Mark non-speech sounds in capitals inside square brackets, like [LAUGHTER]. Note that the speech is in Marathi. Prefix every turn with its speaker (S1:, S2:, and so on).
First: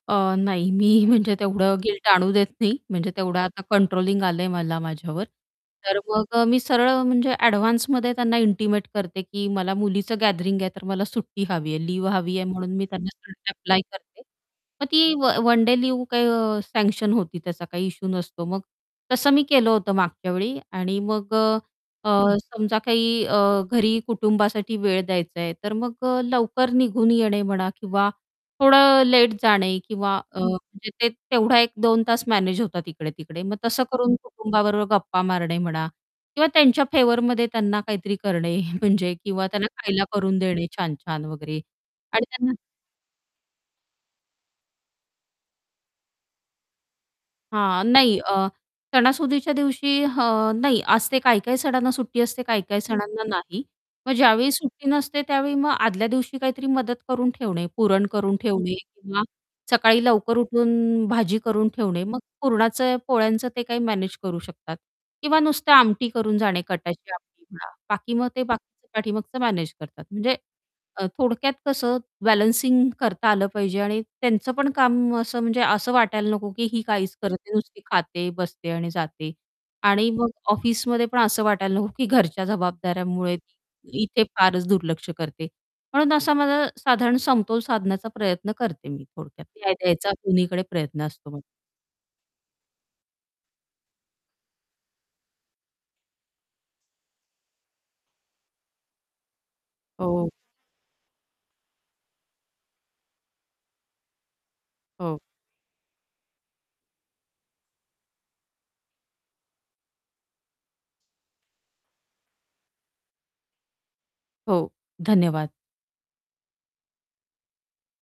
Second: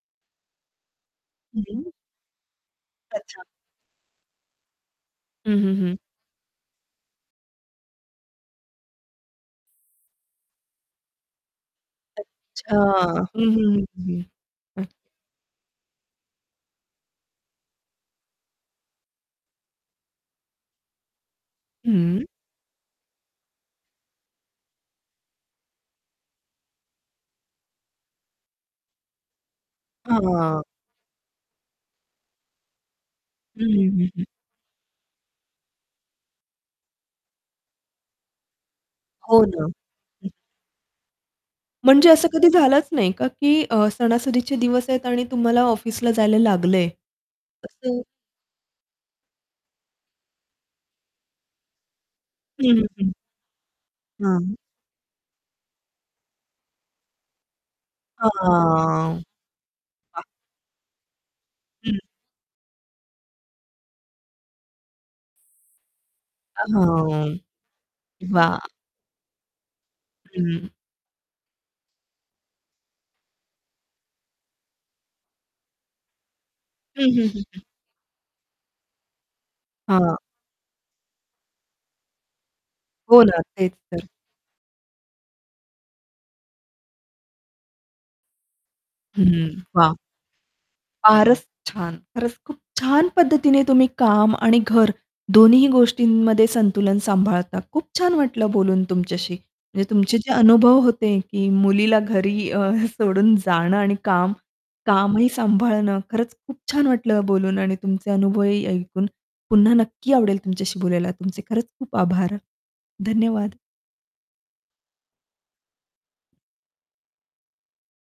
S1: अ, नाही मी म्हणजे तेवढं
S2: हं.
S1: गिल्ट आणू देत नाही. म्हणजे तेवढं
S2: अच्छा.
S1: आता कंट्रोलिंग आलंय मला माझ्यावर
S2: हं, हं, हं.
S1: तर मग अ, मी सरळ म्हणजे ॲडव्हान्समध्ये त्यांना इंटिमेट करते की मला मुलीचं गॅदरिंग आहे, तर मला सुट्टी हवी आहे, लीव्ह हवी आहे म्हणून
S2: अच्छा.
S1: मी त्यांना
S2: हं, हं,
S1: अप्लाय
S2: हं, हं.
S1: करते मग
S2: अच
S1: ती व one day leave uh, sanction होती त्याचा काही इश्यू नसतो मग. तसं मी केलं होतं मागच्यावेळी आणि मग अ,
S2: हं.
S1: अ, समजा काही अ, घरी कुटुंबासाठी वेळ द्यायचा आहे तर मग अ, लवकर निघून येणे म्हणा किंवा थोडं लेट जाणे किंवा अ,
S2: हां.
S1: म्हणजे ते तेवढा 1-2 तास मॅनेज होतात इकडे तिकडे मग
S2: हं,
S1: तसं
S2: हं, हं,
S1: करून
S2: हं.
S1: कुटुंबाबरोबर गप्पा मारणे म्हणा किंवा त्यांच्या फेवरमध्ये त्यांना काहीतरी करणे म्हणजे
S2: हो
S1: किंवा
S2: ना.
S1: त्यांना खायला
S2: हं.
S1: करून देणे छान-छान वगैरे
S2: म्हणजे
S1: आणि
S2: असं कधी
S1: त्यांना
S2: झालंच नाही का, की अ, सणासुदीचे दिवस आहेत आणि तुम्हाला ऑफिसला जायला लागलंय
S1: हां.
S2: असं
S1: नाही, अ, सणासुदीच्या दिवशी हं, नाही असते काही काही सणांना सुट्टी असते काही काही
S2: हं, हं.
S1: सणांना नाही, मग ज्यावेळी
S2: हां.
S1: सुट्टी नसते त्यावेळी मग आदल्या दिवशी काहीतरी मदत करून ठेवणे, पुरण करून ठेवणे
S2: हां.
S1: किंवा सकाळी
S2: अ
S1: लवकर उठून भाजी करून
S2: हं.
S1: ठेवणे, मग पुरणाचं पोळ्यांचं ते काही मॅनेज करू शकतात किंवा नुसत्या आमटी करून
S2: अ,
S1: जाणे कटाची
S2: हां.
S1: आमटी म्हणा बाकी मग ते
S2: वाह!
S1: बाकीचं पाठीमागचं मॅनेज करतात म्हणजे
S2: हं.
S1: थोडक्यात कसं बॅलन्सिंग करता आलं पाहिजे आणि त्यांचं पण काम असं म्हणजे असं वाटायला नको की ही
S2: हं,
S1: काहीच
S2: हं,
S1: करत
S2: हं,
S1: नाही,
S2: हं.
S1: नुसती खाते, बसते आणि जाते. आणि
S2: हां.
S1: मग ऑफिसमध्ये पण असं वाटायला नको की घरच्या
S2: हो
S1: जबाबदाऱ्यामुळे
S2: ना, तेच तर.
S1: इथे फारच दुर्लक्ष करते म्हणून असा माझा साधारण समतोल साधण्याचा प्रयत्न करते मी थोडक्यात
S2: हं.
S1: न्याय
S2: वाह.
S1: द्यायचा कुणीकडे प्रयत्न
S2: फारच
S1: असतो.
S2: छान. खरंच खूप छान पद्धतीने तुम्ही काम आणि घर दोन्हीही गोष्टींमध्ये संतुलन सांभाळता खूप छान वाटलं बोलून तुमच्याशी म्हणजे तुमचे जे
S1: हो.
S2: अनुभव होते की मुलीला घरी अ, [CHUCKLES] सोडून जाणं आणि काम
S1: हो.
S2: कामही सांभाळणं खरंच खूप छान वाटलं बोलून आणि तुमचे अनुभवही ऐकून पुन्हा नक्की आवडेल तुमच्याशी बोलायला तुमचे खरंच खूप आभार. धन्यवाद.
S1: हो, धन्यवाद.